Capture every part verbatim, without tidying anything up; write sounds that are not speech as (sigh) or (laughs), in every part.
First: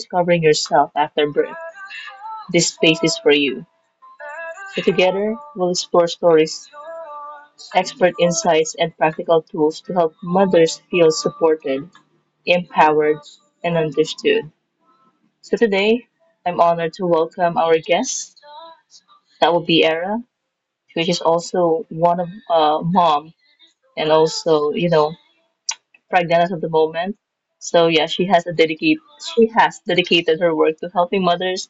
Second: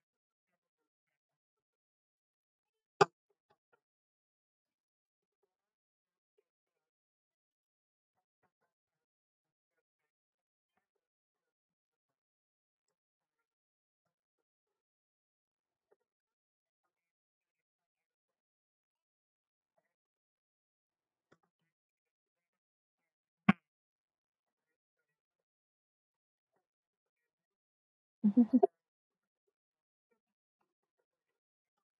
rediscovering yourself after birth, this space is for you. So together, we'll explore stories, expert insights, and practical tools to help mothers feel supported, empowered, and understood. So today, I'm honored to welcome our guest. That will be Era, which is also one of uh, mom and also you know pregnant at the moment. So yeah, she has a dedicate she has dedicated her work to helping mothers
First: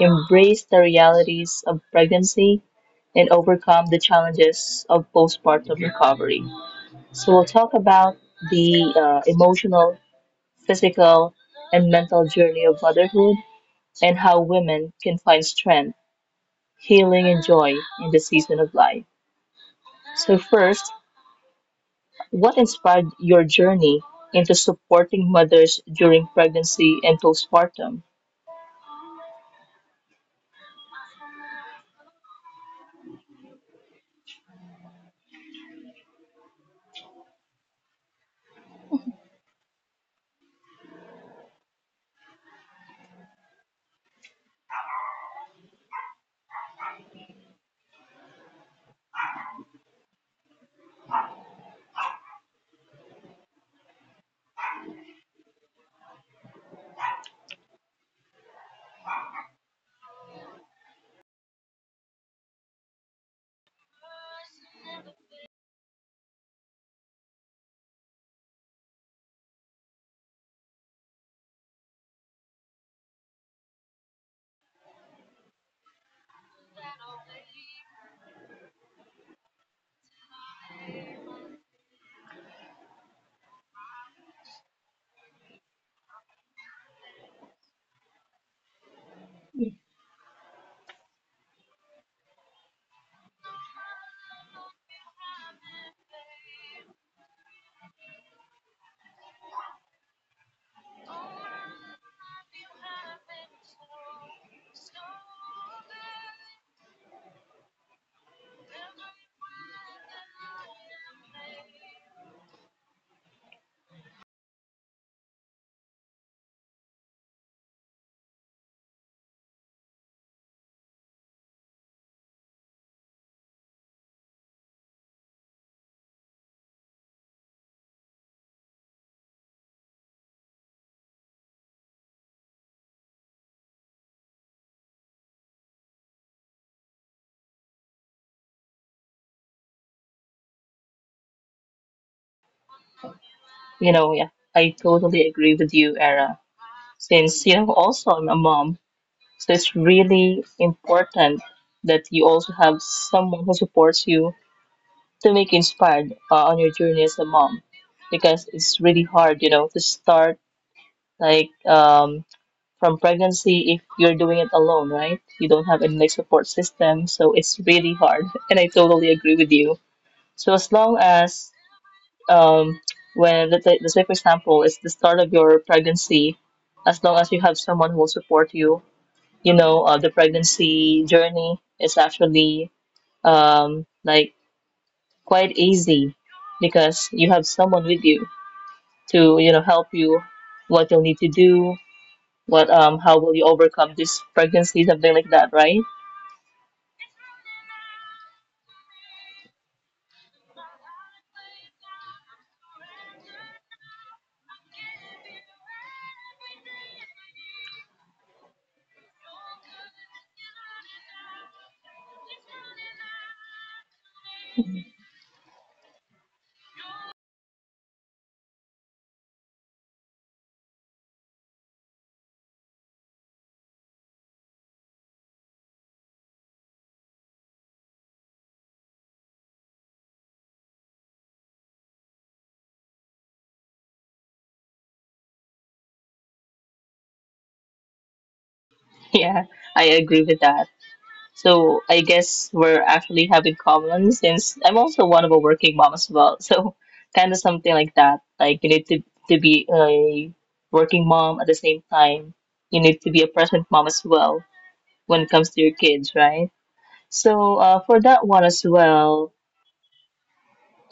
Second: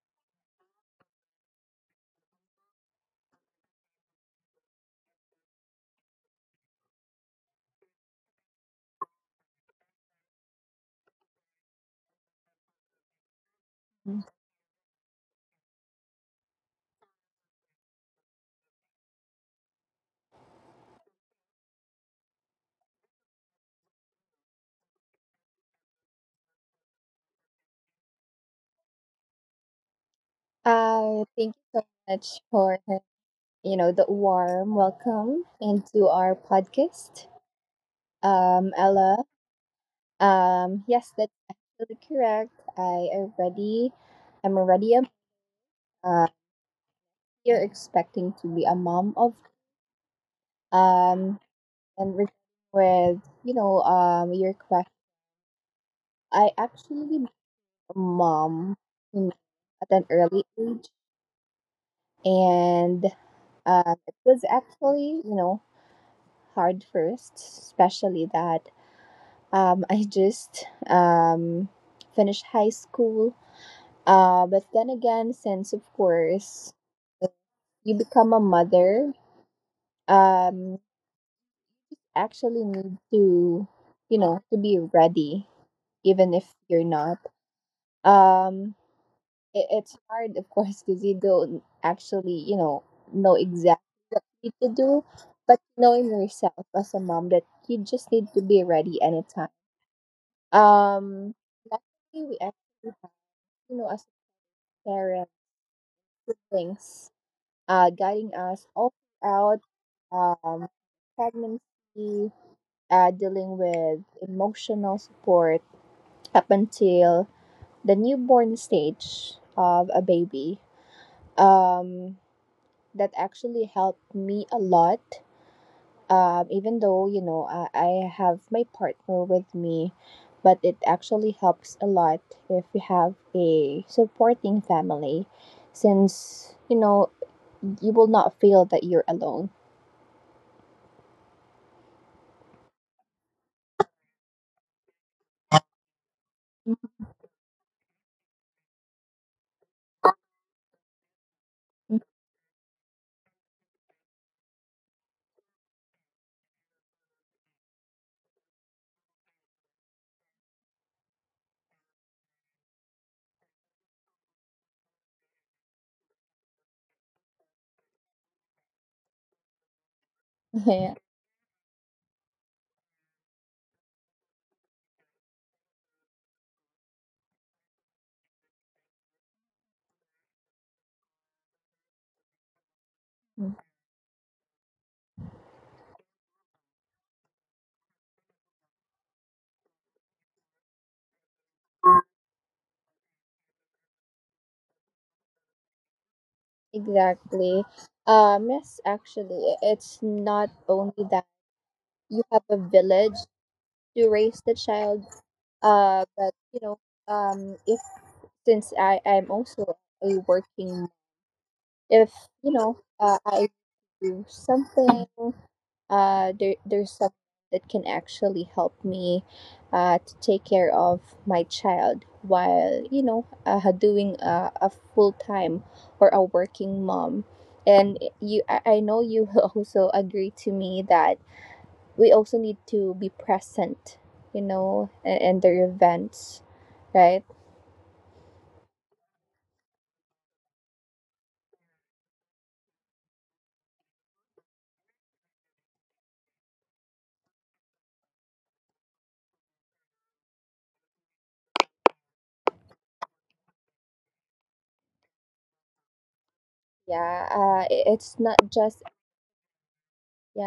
embrace the realities of pregnancy and overcome the challenges of postpartum recovery. So we'll talk about the uh, emotional, physical, and mental journey of motherhood and how women can find strength healing, and joy in the season of life. So, first, what inspired your journey into supporting mothers during pregnancy and postpartum? Uh, thank you so much for you know the warm welcome into our podcast, um, Ella. Um, yes, that's actually correct. I already, I'm already a uh, you're expecting to be a mom of um and re- with you know um your question. I actually became a mom, you know, at an early age, and um it was actually, you know hard first, especially that, um, I just um, finished high school. Uh, but then again, since of course you become a mother, um, actually need to, you know, to be ready, even if you're not. Um, it, it's hard, of course, because you don't actually, you know, know exactly what you need to do, but knowing yourself as a mom that you just need to be ready anytime. Um, Luckily, we actually have, you know, as parents, siblings, uh, guiding us all throughout um, pregnancy, uh, dealing with emotional support up until the newborn stage of a baby. Um, that actually helped me a lot, um, even though, you know I, I have my partner with me, but it actually helps a lot if you have a supporting family, since, you know you will not feel that you're alone. You know, yeah, I totally agree with you, Era. Mhm. Since, you know, also I'm a mom, so it's really important that you (laughs) also have someone who supports you to make you inspired uh, on your journey as a mom because it's really hard, you know, to start like um, from pregnancy if you're doing it alone, right? You don't have any like support system, so it's really hard. (laughs) And I totally agree with you. So Yeah, as long as um, when let's say, let's say for example, it's the start of your pregnancy, as long as you have someone who will support you, you know, uh, the pregnancy journey is actually um, like quite easy because you have someone with you to you know help you what you'll need to do. What um how will you overcome this pregnancy, something like that, right? (laughs) exactly. Um yes actually it's not only that you have a village to raise the child, uh but you know um if, since i i'm also a working, if, you know uh, I do something, uh, there there's something that can actually help me, uh, to take care of my child while, you know uh, doing a, a full time or a working mom. And you, I I know you will (laughs) also agree to me that we also need to be present, you know, in, in their events, right? Yeah, I agree with that. So I guess we're actually having common since I'm also one of a working mom as well. (laughs) So kind of something like that. Like you need to, to be a working mom at the same time. You need to be a present mom as well when it comes to your kids, right? So Yeah, uh, for uh, that it- one it's as not well, just,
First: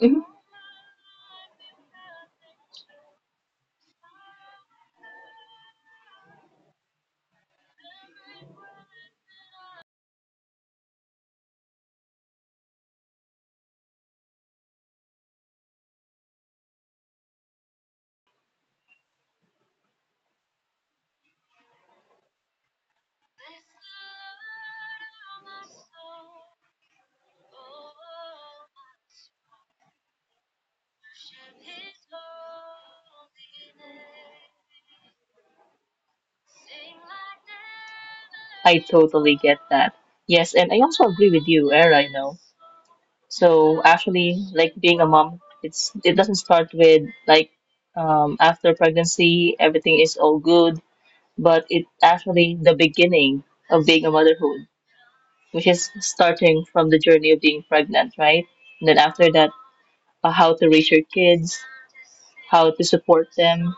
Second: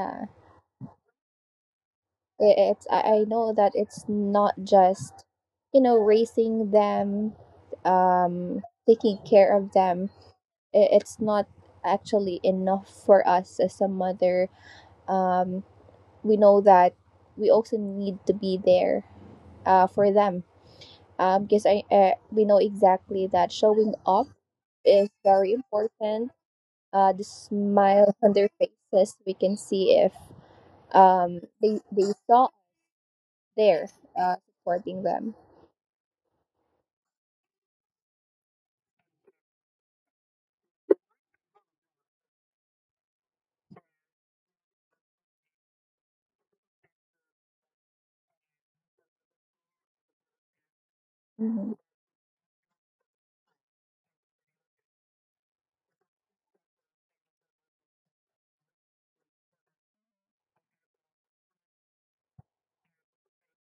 mhm, I- it's, I I know that it's not just, you know raising them, um, taking care of them. I- It's not actually enough for us as a mother. Um, we know that we also need to be there uh, for them. Um, because I uh, We know exactly that showing up is very important. Uh, the smile (laughs) on their faces, we can see if um they they saw there uh, supporting them. I totally get that. Yes, and I also agree with you, Era, you know. So actually, like being a mom, it's it doesn't start with like um, after pregnancy, everything is all good, but Mm-hmm. it actually the beginning of being a motherhood, which is starting from the journey of being pregnant, right? And then after that, uh, how to raise your kids, how to support them,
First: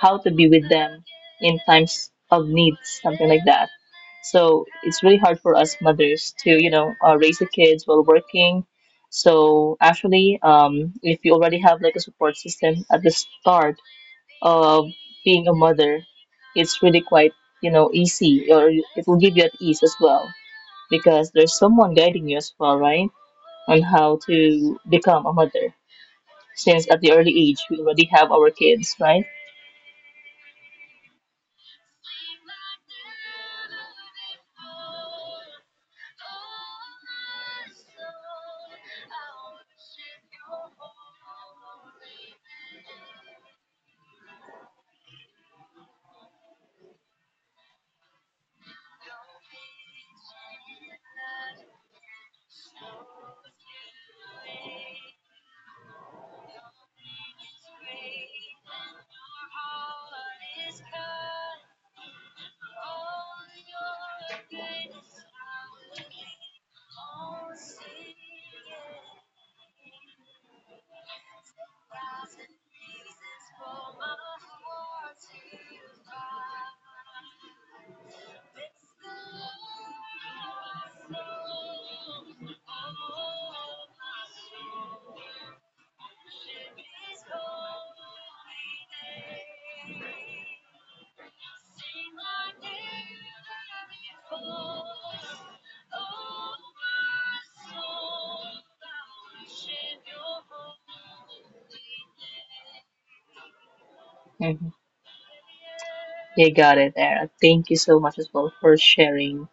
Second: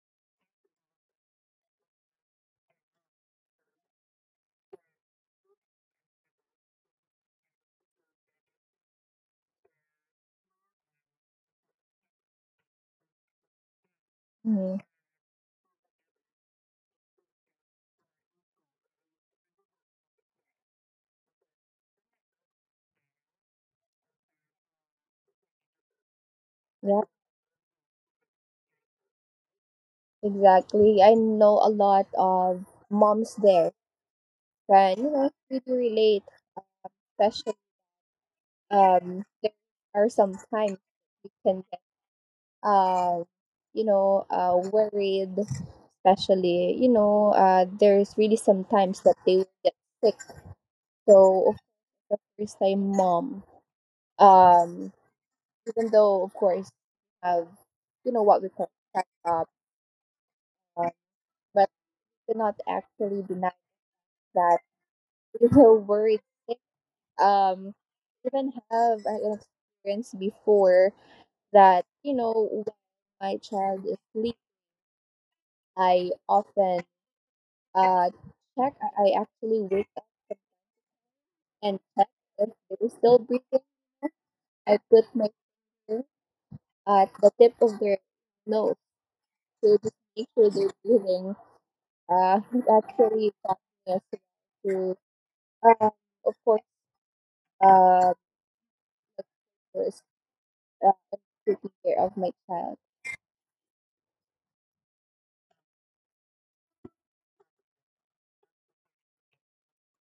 how to be with them in times of needs, something like that. So it's really hard for us mothers to, you know, uh, raise the kids while working. So actually, um, if you already have like a support system at the start Hmm. of being a mother, it's really quite, you know, easy or it will give you at ease as well because there's someone guiding you as well, right? On how to become a mother since at Yep, the early age we already have our kids, right? exactly. I know a lot of moms there, and, you know, we do relate, especially um, there are some times we can, uh, you know, uh, worried, especially, you know, uh, there's really sometimes that they will get sick. So, of the first time mom, um, even though, of course, have, you know, what we call check up, um, but cannot actually deny that (laughs) we were worried. Um, Even have an experience before that, you know, when my child is sleep, I often uh, check. I, I actually wake up and check if they're still breathing. I put my finger at the tip of their nose to just make sure they're breathing. Uh, it actually got me as well to, um, of course, uh, the first, uh, taking care of my child. Mhm. You got it there. Thank you so much as well for sharing,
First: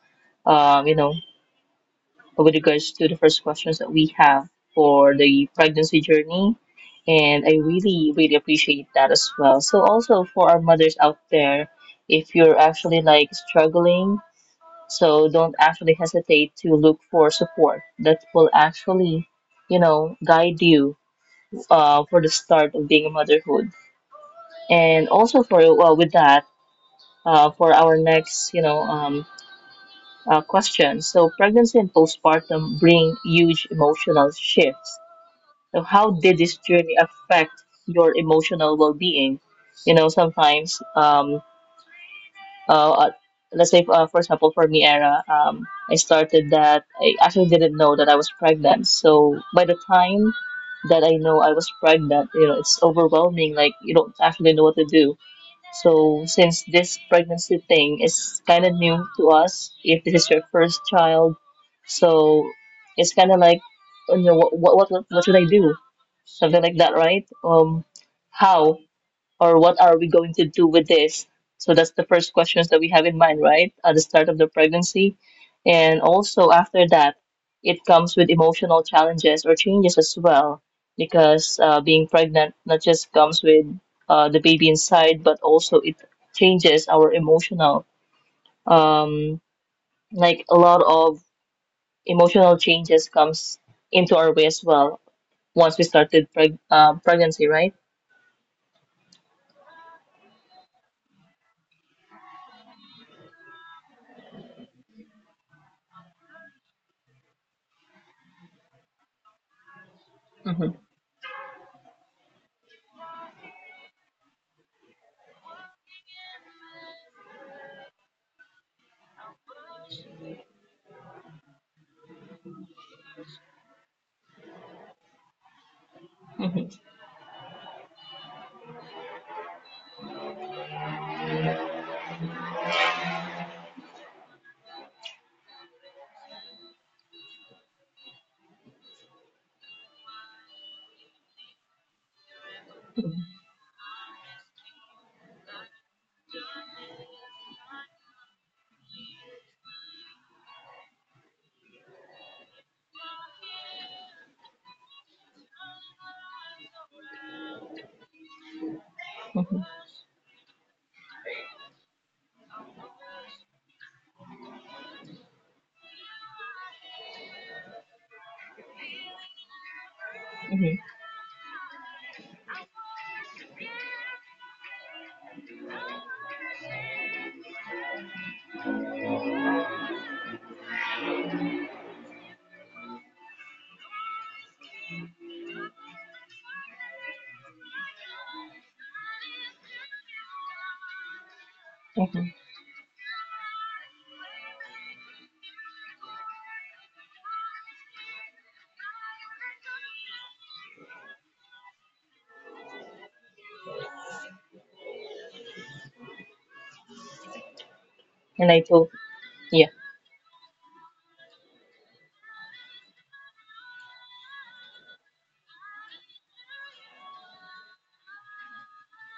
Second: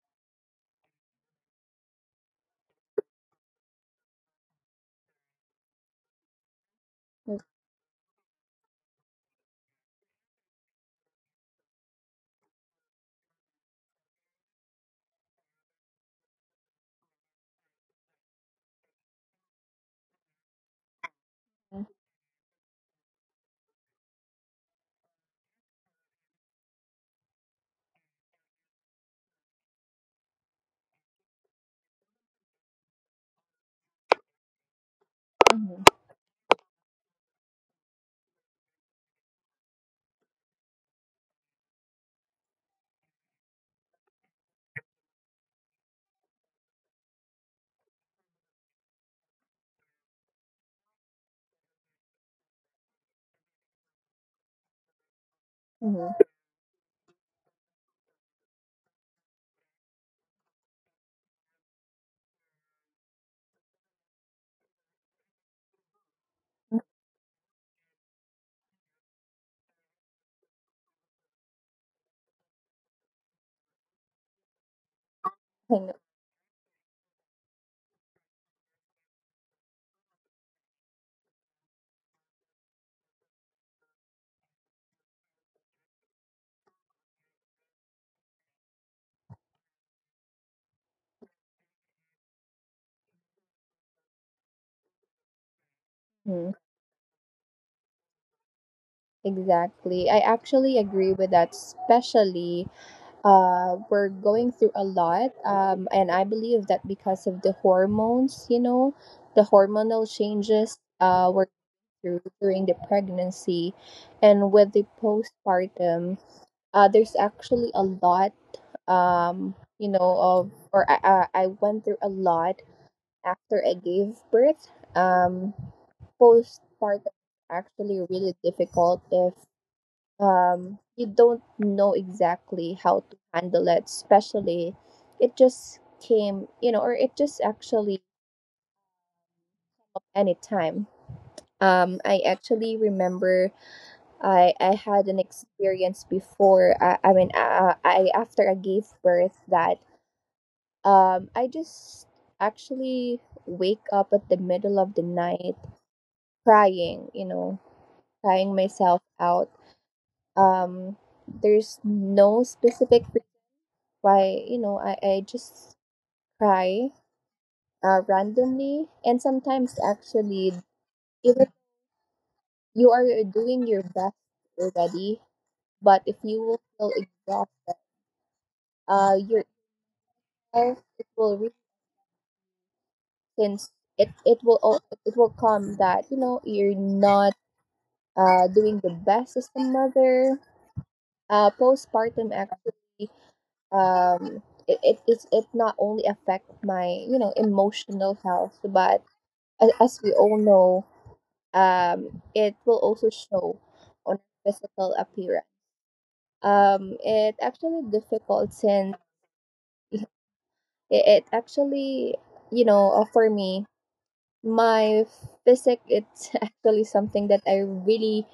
um, you know, with regards to the first questions that we have for the pregnancy journey. And I really, really appreciate that as well. So also for our mothers out there, if you're actually like struggling, so don't actually hesitate to look for support that will actually, you know, guide you Hmm. uh, for the start of being a motherhood. And also for well, with that. Uh, for our next, you know, um, uh, question. So, pregnancy and postpartum bring huge emotional shifts. Mm-hmm. So, how did this journey affect your emotional well-being? You know, sometimes, um, uh, uh, let's say, uh, for example, for me, Era, um, I started that I actually didn't know that I was pregnant. So, by the time that I know I was pregnant, you know, it's overwhelming. Like you don't actually know what to do so, since this pregnancy thing is kind of new to us, if this is your first child, so it's kind of like, you know, what, what, what, what should I do? Something like that, right? Um, how? Or what are we going to do with this? So that's the first questions that we have in mind, right? At the start of the pregnancy. And also after that, it comes with emotional challenges or changes as well, because uh, being pregnant not just comes with uh, the baby inside, but also it changes our emotional, um, like a lot of emotional changes comes into our way as well once we Mm-hmm. started preg uh, pregnancy, right? Exactly. I actually agree with that, especially uh, we're going through a lot. Um, and I believe that because of the hormones, you know, the hormonal changes uh, hmm we're through during the pregnancy and with the postpartum, uh, there's actually a lot, um, you know, of, or I, I I went through a lot after I gave birth. Um, hmm Postpartum actually really difficult if, um, you don't know exactly how to handle it, especially it just came, you know, or it just actually anytime. Um, I actually remember I I had an experience before. I, I mean, uh, I after I gave birth that um I just actually wake up at the middle of the night crying, you know, crying myself out. hmm Um, there's no specific why, you know I, I just cry uh, randomly, and sometimes actually even you are doing your best already, but if you will feel exhausted, uh your health it will reach, since it it will al- it will come that, you know you're not uh doing the best as a mother. Uh postpartum hmm actually, um it, it it's it not only affect my, you know emotional health, but a- as we all know, um, it will also show on physical appearance. Um, it And I actually April. difficult Yeah. since it, it actually, you know, uh, for me, my physique it's (laughs) actually something that I really,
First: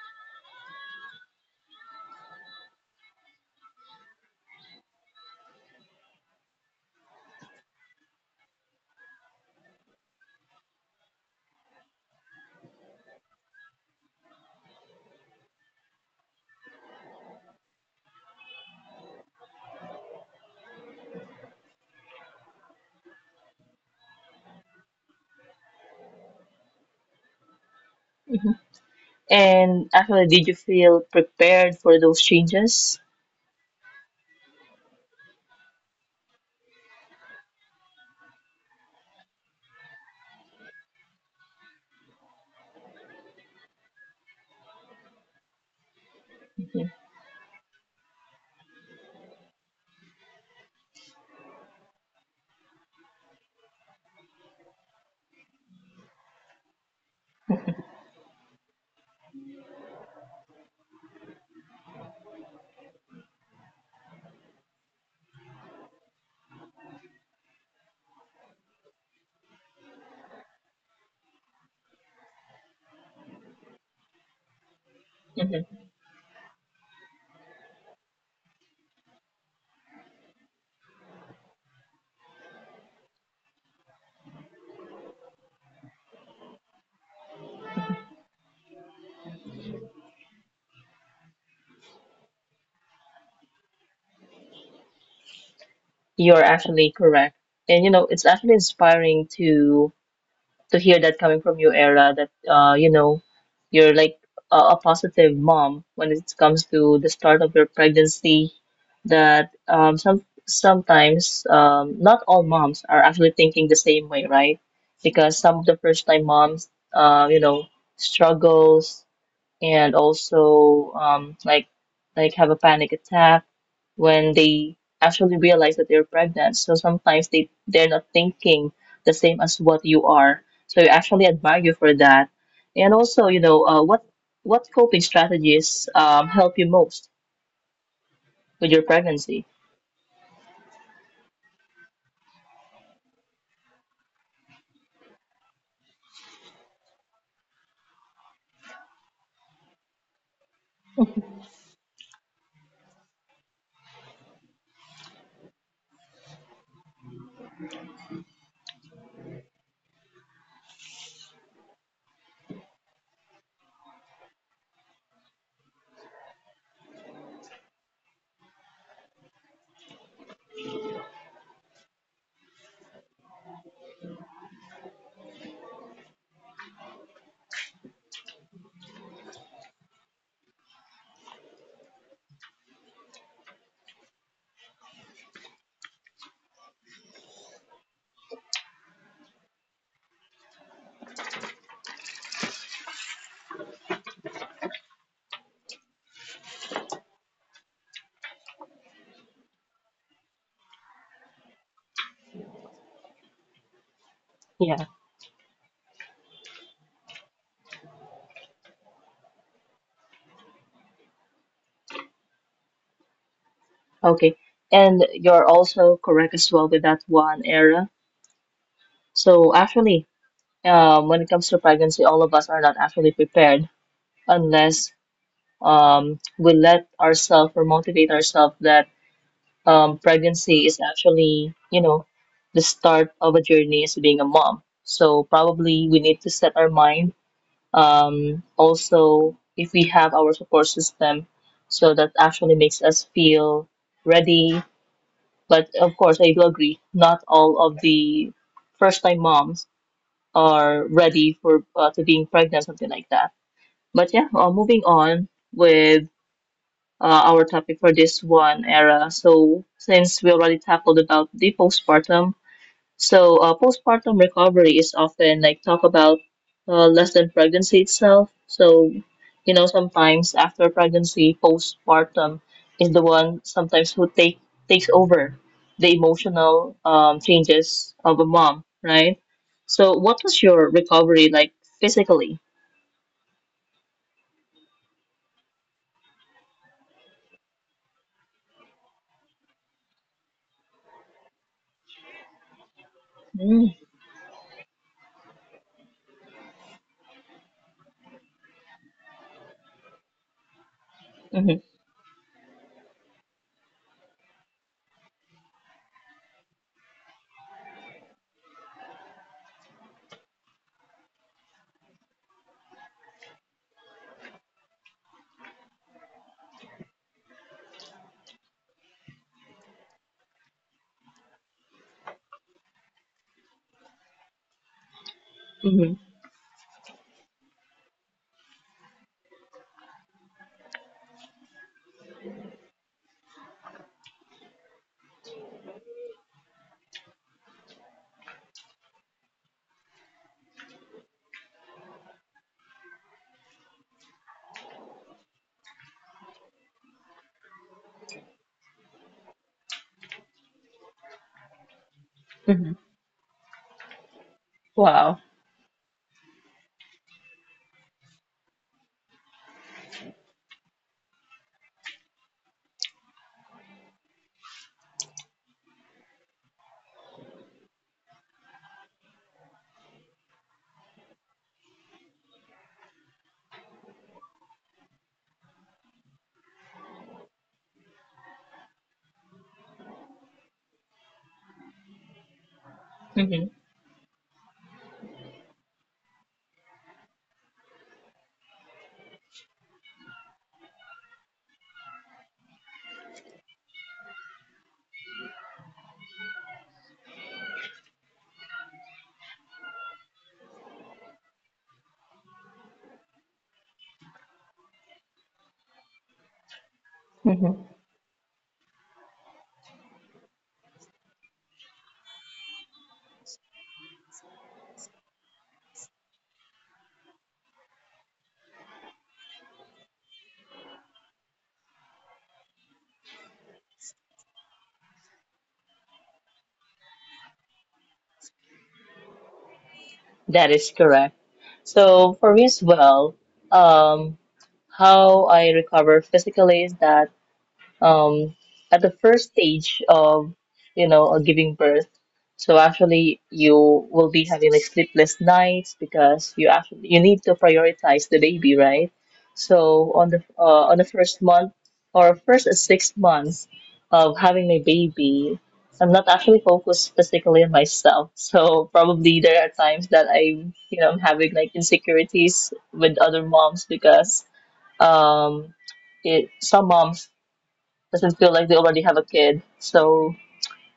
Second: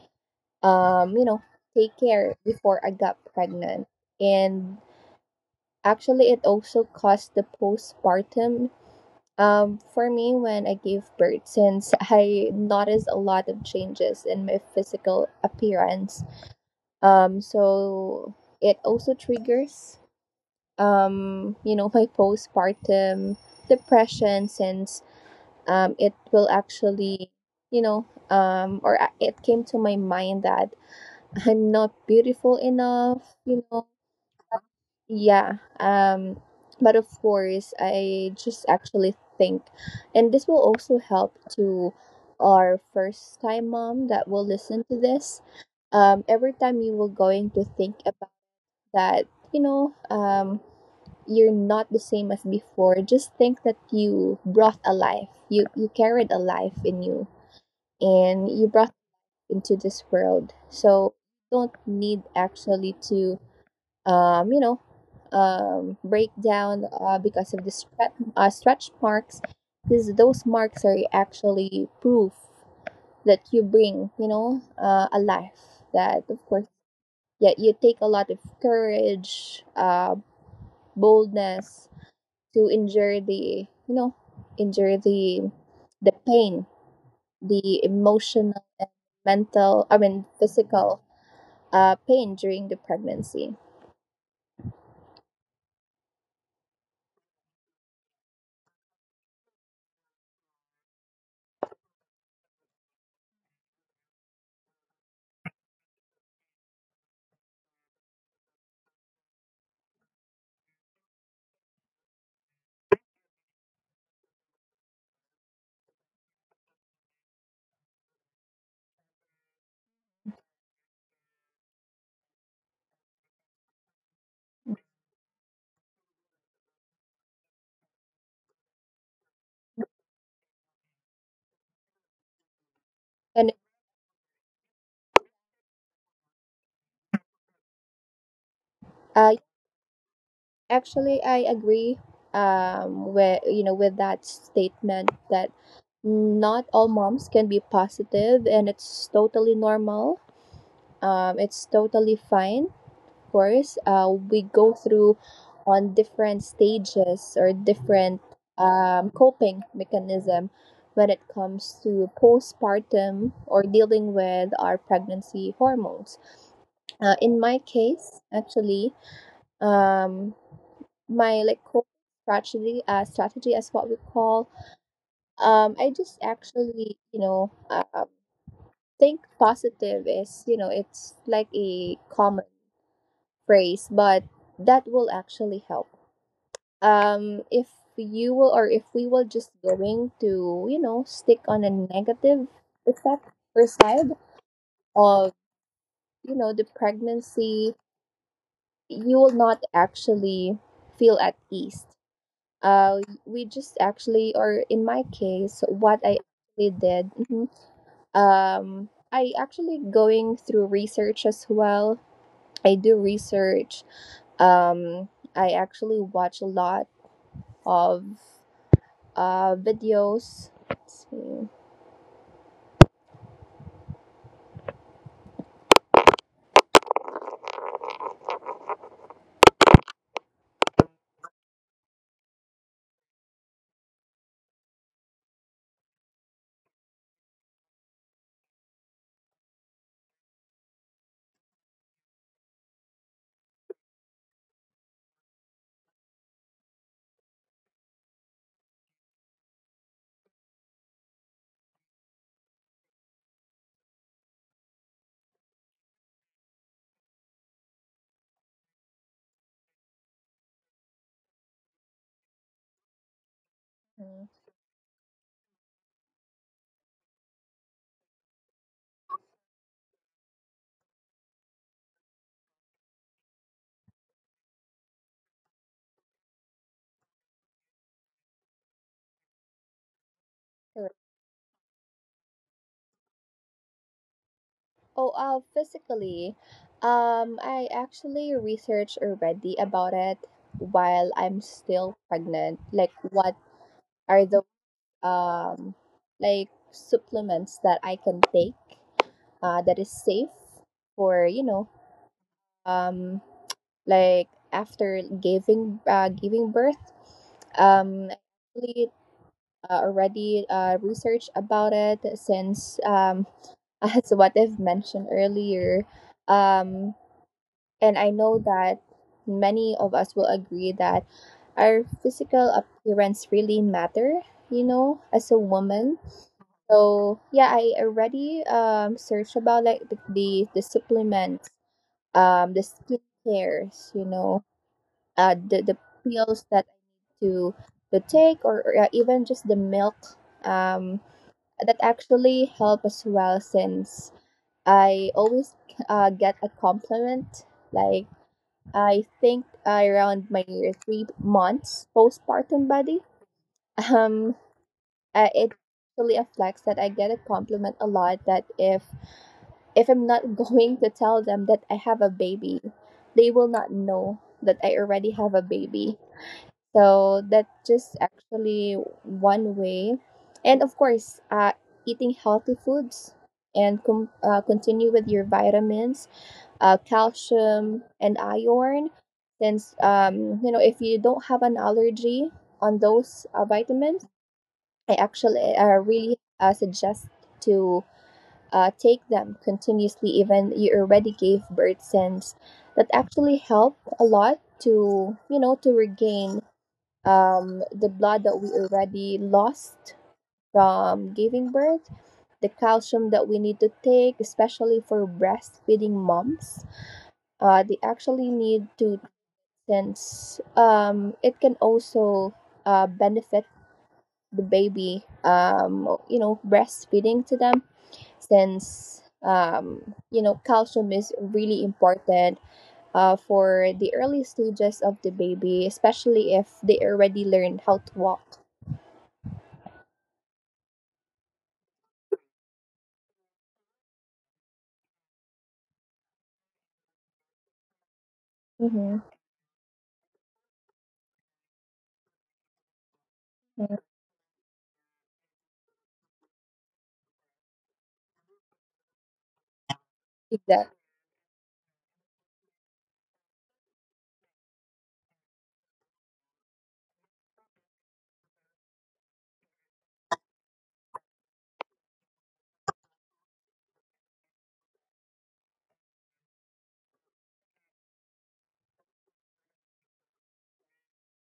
um, you know, take care before I got pregnant, and actually it also caused the postpartum. Um, for me, when I gave birth, since (laughs) I noticed a lot of changes in my physical appearance, Um, so it also triggers, um, you know, my postpartum depression since, um, it will actually, you know, hmm um, or a- it came And to my actually, did mind you that feel prepared I'm for not those beautiful changes? enough, you know. Yeah. Um, but of course, I just actually think, and this will also help to our first time mom that will listen to this, um, every hmm time you were going to think that, you know um, you're not the same as before, just think that you brought a life, you you carried a life in you and you brought it into this world. So don't need actually to, um, you know um, break down uh, because of the stretch, uh, stretch marks, because those marks are actually proof that you bring, you know uh, a hmm life that, of course, yeah, you take a lot of courage, uh, boldness to endure the, you know endure the the pain, the emotional and mental, i mean physical uh, pain during the pregnancy. You're actually correct. And you know, it's actually inspiring to to hear that coming from you, Era, that uh, you know, you're like a, a positive mom when it comes to the start of your pregnancy. That um, some sometimes um, not all moms are actually thinking the same way, right? Because some of the first time moms, uh, you know, struggles and also um, like like have a panic attack when they actually realize that they're pregnant. So sometimes they they're not thinking the same as what you are. So I actually admire you for that. And And also, you know, uh, what what coping strategies um, help you most with your uh, pregnancy? actually, I agree, um, with you know with that statement that not all moms can be positive, and it's totally normal. Um, it's totally fine, course, uh, we go through on different stages or different um, coping mechanism when it comes to postpartum or dealing with our pregnancy hormones. Uh, in my case, actually, um, my like coping strategy, uh, strategy as what we call, um, I just actually, you know, uh, think positive is, you know, it's like a common phrase, but that will actually help. Um if you will, or if we will just going to, you know stick on a negative effect or side of, you know the pregnancy, you will not actually feel at ease. uh we just actually, or Yeah, in my case what I actually did. Mhm. um I actually going through research as well, I do research, okay. um And I you're actually also watch a correct as lot well with that one of era. uh, So actually, videos. Let's see. um, when it comes to pregnancy, all of us are not actually prepared unless um, we let ourselves or motivate ourselves that um, pregnancy is actually, you know, the start of a journey as being a mom. So probably we need to set our mind. Um, also, if we have our support system, so that actually makes us feel ready. But of course, I do agree. Not all of the first-time moms are ready for uh, to being pregnant, something like that. But yeah, uh, moving on with uh, our topic for this one era. So since we already tackled about the postpartum, so Mm, uh, postpartum recovery is often like talk about uh, less than pregnancy itself. So you know sometimes after pregnancy, postpartum is the one sometimes who take takes over the emotional um, changes of a mom, right? So sure. what was your recovery like physically? Oh, uh, physically, um, I actually researched already about it while I'm still pregnant. Like, what are the Mm-hmm. um, like supplements that I can take uh, that is safe for, you know Mm-hmm. um, like after giving uh, giving birth. Um, I actually uh, already uh, researched about it since, um, (laughs) as what I've mentioned earlier, um, and I know that many of us will agree that our physical appearance really matter. You know, as a woman. So yeah, I already um searched about like the the, the supplements, um the skincares, you know, uh the the pills that to to take, or, or uh, even just the milk um that actually help as well since I always uh get a compliment like I think, uh, around my three months postpartum body Mm-hmm. (laughs) um uh, it Wow. actually affects that I get a compliment a lot that if if I'm not (laughs) going to tell them that I have a baby, they will not know that I already have a baby. So that's just actually one way. And of course, uh, eating healthy foods and com- uh, continue with your vitamins, uh, calcium, and iron. Since, um, you know, if you don't have an allergy on those uh, vitamins, I actually uh, really uh, suggest to uh, take them continuously, even you already gave birth, since that actually helped a lot to, you know to regain um, the blood that we already lost from giving birth, the calcium that we need to take, especially for breastfeeding moms, uh, they actually Mm-hmm. need to, since, um, it can also uh, benefit the baby, um, you know, breastfeeding to them, since, um, you know, calcium is really important uh, for the early stages of the baby, especially if they already learn how to walk. That is correct. So for me as well, um, how I recover physically is that Mm-hmm. um, at the first stage of, you know, uh, giving birth. So actually, you will be having like sleepless nights because you actually you need to prioritize the baby, right? Exactly. So on the uh, on the first month or first six months of having my baby, I'm not actually focused physically on myself. So probably there are times that I'm, you know, I'm having like insecurities with other moms because um, it, some moms doesn't feel like they already have a kid. So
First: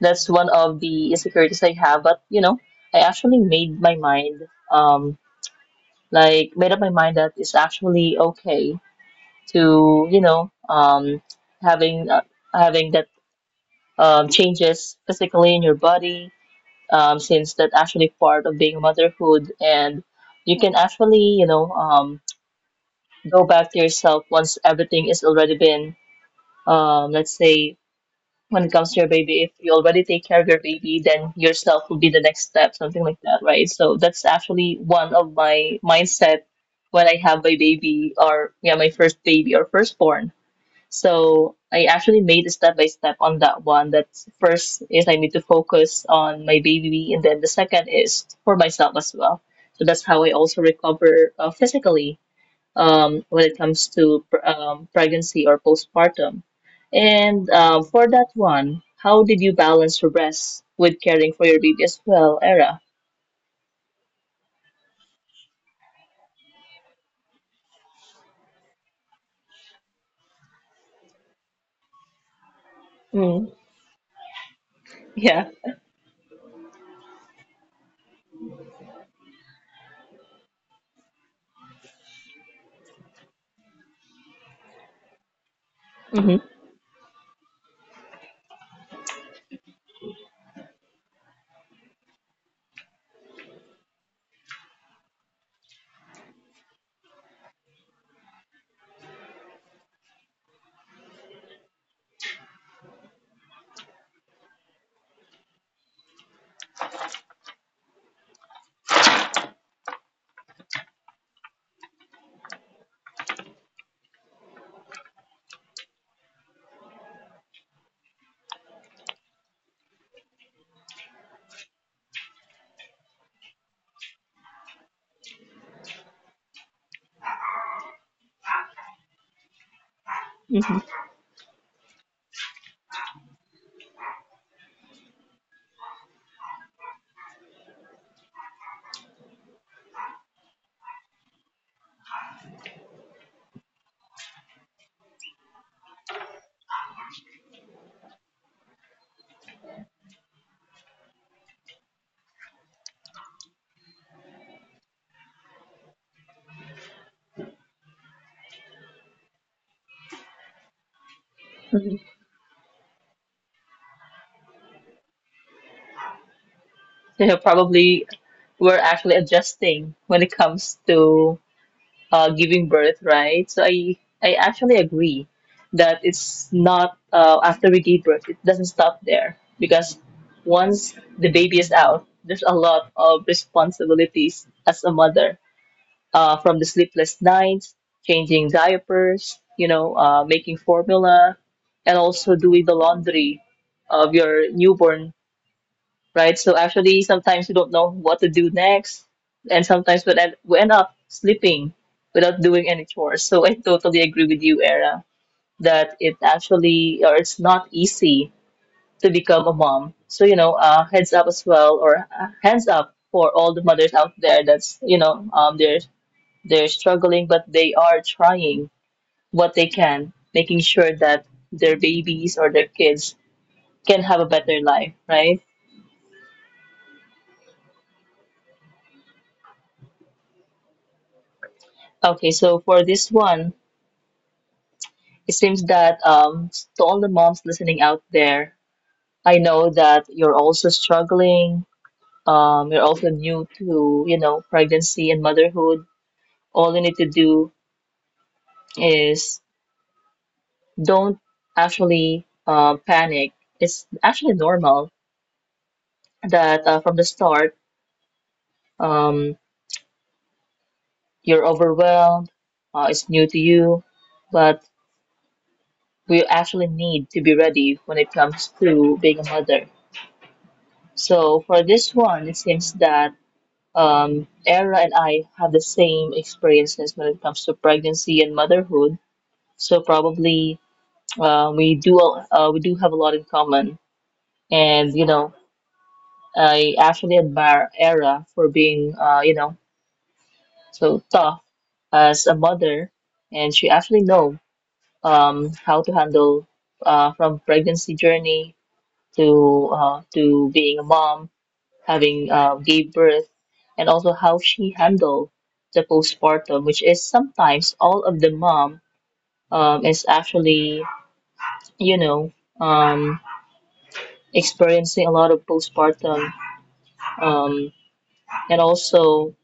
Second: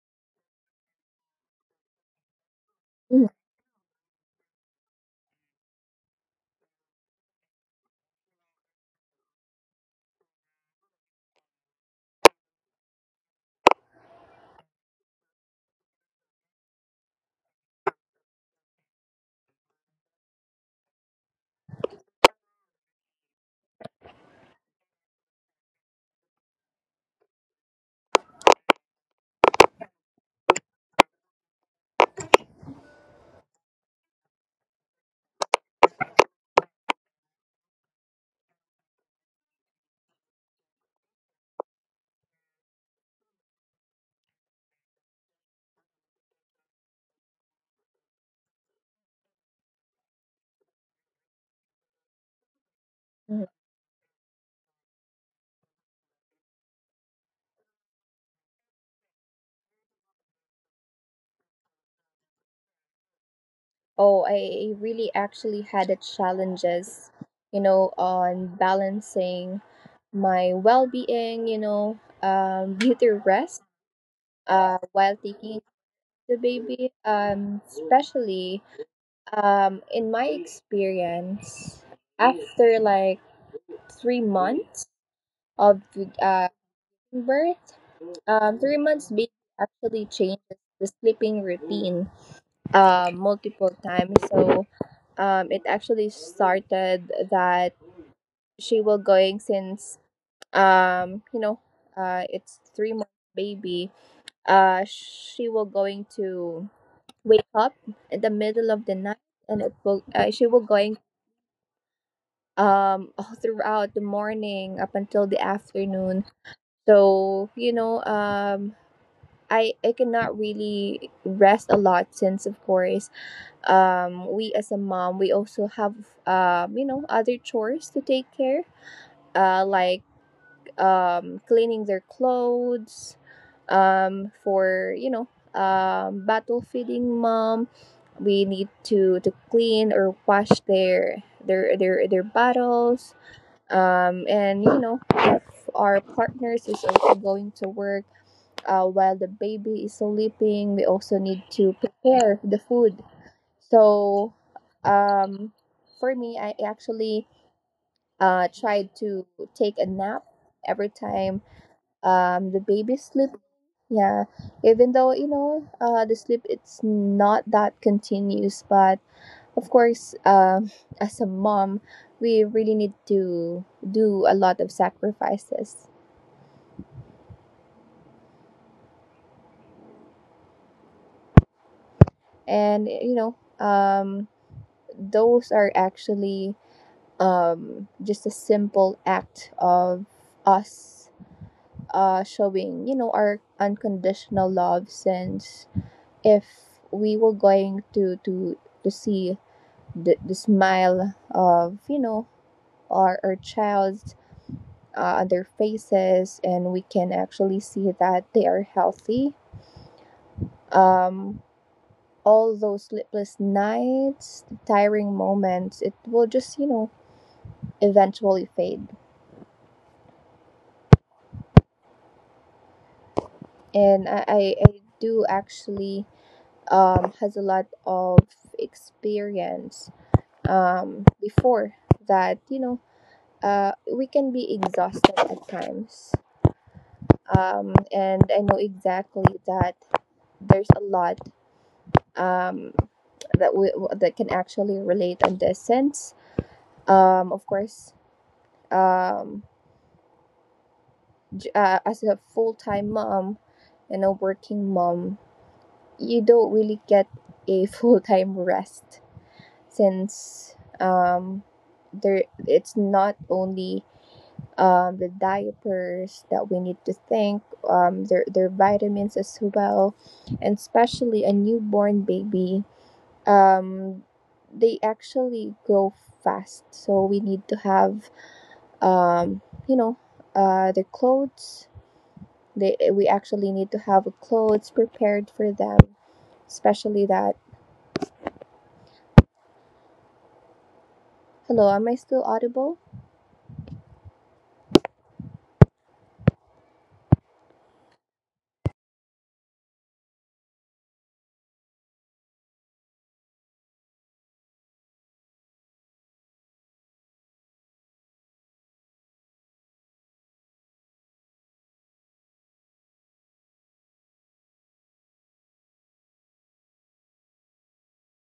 that's one of the insecurities I have. But you know, I actually made my mind, um, like made up my mind that it's actually okay to you know, um, having uh, having that um, changes physically in your body, um, since that's actually part of being motherhood, and you can actually you know um, go back to yourself once everything is already been um, let's say when it comes to your baby. If you already take care of your baby, then yourself will be the next step, something like that, right? So that's actually one of my mindset when I have my baby or yeah, my first baby or firstborn. So I actually made a step by step on that one. That first is I need to focus on my baby, and then the second is for myself as well. So that's how I also recover uh, physically um, Mhm. when it comes to pr- um, pregnancy or postpartum. And uh, for that one, how did you balance your rest with caring for your baby as well, Era? Oh, I really actually had a challenges, you know, on balancing my well-being, you know, um, (laughs) beauty Mm, rest, uh, while yeah. taking the baby. Um, especially, um, in my experience, after like three months of uh, hmm birth, um, three months baby actually changes the sleeping routine uh, multiple times. So, um, it actually started that she will going, since, um, you know, uh, it's three month baby. Uh, she will going to wake up in the middle of the night, and it will, uh, she will going um all throughout the morning up until the afternoon. So you know um. I, I cannot really rest a lot, since of course, um we as a mom we also have, um you know, other chores to take care, hmm uh like um cleaning their clothes, um for, you know um battle feeding mom, we need to to clean or wash their their their their bottles, um and you know if our partners is also going to work, uh, while the baby is sleeping we also need to prepare the food. So, um, for me, I actually uh, tried to take a nap hmm every time um, the baby sleep. Yeah, even though, you know, So uh, you the sleep it's probably not were that actually continuous, adjusting but when it comes of course, to um (laughs) uh, as a giving birth, mom, right? So we really I need I actually to agree do a lot of that it's not sacrifices, uh, after we give birth, it doesn't stop there because once the baby is out, there's a lot of and, you responsibilities know as a mother, um, uh, from the those are sleepless nights, actually, changing um, diapers, just a you know, simple uh, making act of formula, and us also doing the laundry uh, showing, of you know, your our newborn, unconditional love. right? So Since actually, sometimes we if don't know what to we do were next, going to and to sometimes to we end, we see end up the, the sleeping smile without doing any of, chores. you So know I totally agree our with our you, Era, child's, that it uh, on their actually or it's faces, not and we easy can actually to see become that a they are mom. So you know, healthy. uh, heads up as well, or uh, Um, hands up for all the all mothers those out there sleepless that's you know um nights, they're tiring they're moments, it struggling, but will they just, you are know, trying what they eventually fade. can, making sure that their babies or their kids can have a better life, And right? I I, I do actually, um, has a lot of experience, um, Okay, so for before this one, that, you know, uh, we it can seems be that exhausted um, at to all the times, moms listening out there, um, I and I know know that you're exactly also that struggling. there's a lot, Um, you're also new um, to, you know, that we pregnancy and that can motherhood. actually relate on All you this need to sense. do um, Of course, is um, don't actually j- uh, uh, as panic. a It's full-time actually mom normal and a working mom, that uh, from the you start, don't really get a (laughs) um, full-time rest, you're since, overwhelmed. um, Uh, it's new to there you, it's not but only um, we the actually need to be diapers that we ready need when to it comes think, to being um, a their, their mother. vitamins as well, So for and this one, it especially a seems that. newborn baby. Um, Era and I Um, have the they same actually experiences when grow it comes to fast, so pregnancy and we need to motherhood. have, So um, probably you know, uh, we uh, do their uh, we do clothes. have a lot in common. They, we actually need And to you have know, clothes prepared for I them, actually admire especially Era for that. being uh, you know so tough as a mother, Hello, am I still and she audible? actually know um, how to handle uh, from pregnancy journey to uh, to being a mom having uh, gave birth, and also how she handled the postpartum, which is sometimes all of the mom um, is actually, you know, um, experiencing a lot of postpartum. Um, and also,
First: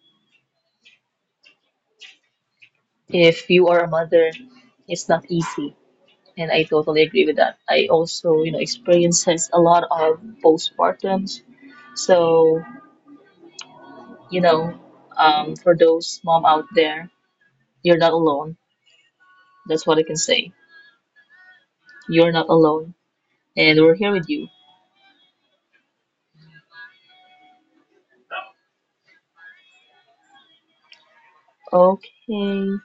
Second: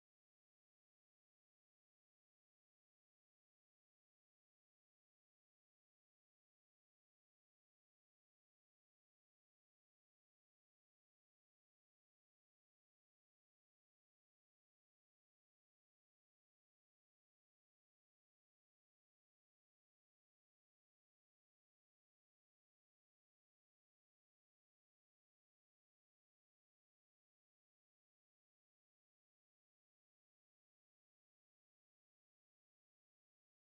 if you are a mother, it's not easy. And I totally agree with that. I also, you know, experiences a lot of postpartums. So, you know, um, for those mom out there, you're not alone. That's what I can say. You're not alone, and we're here with you, okay?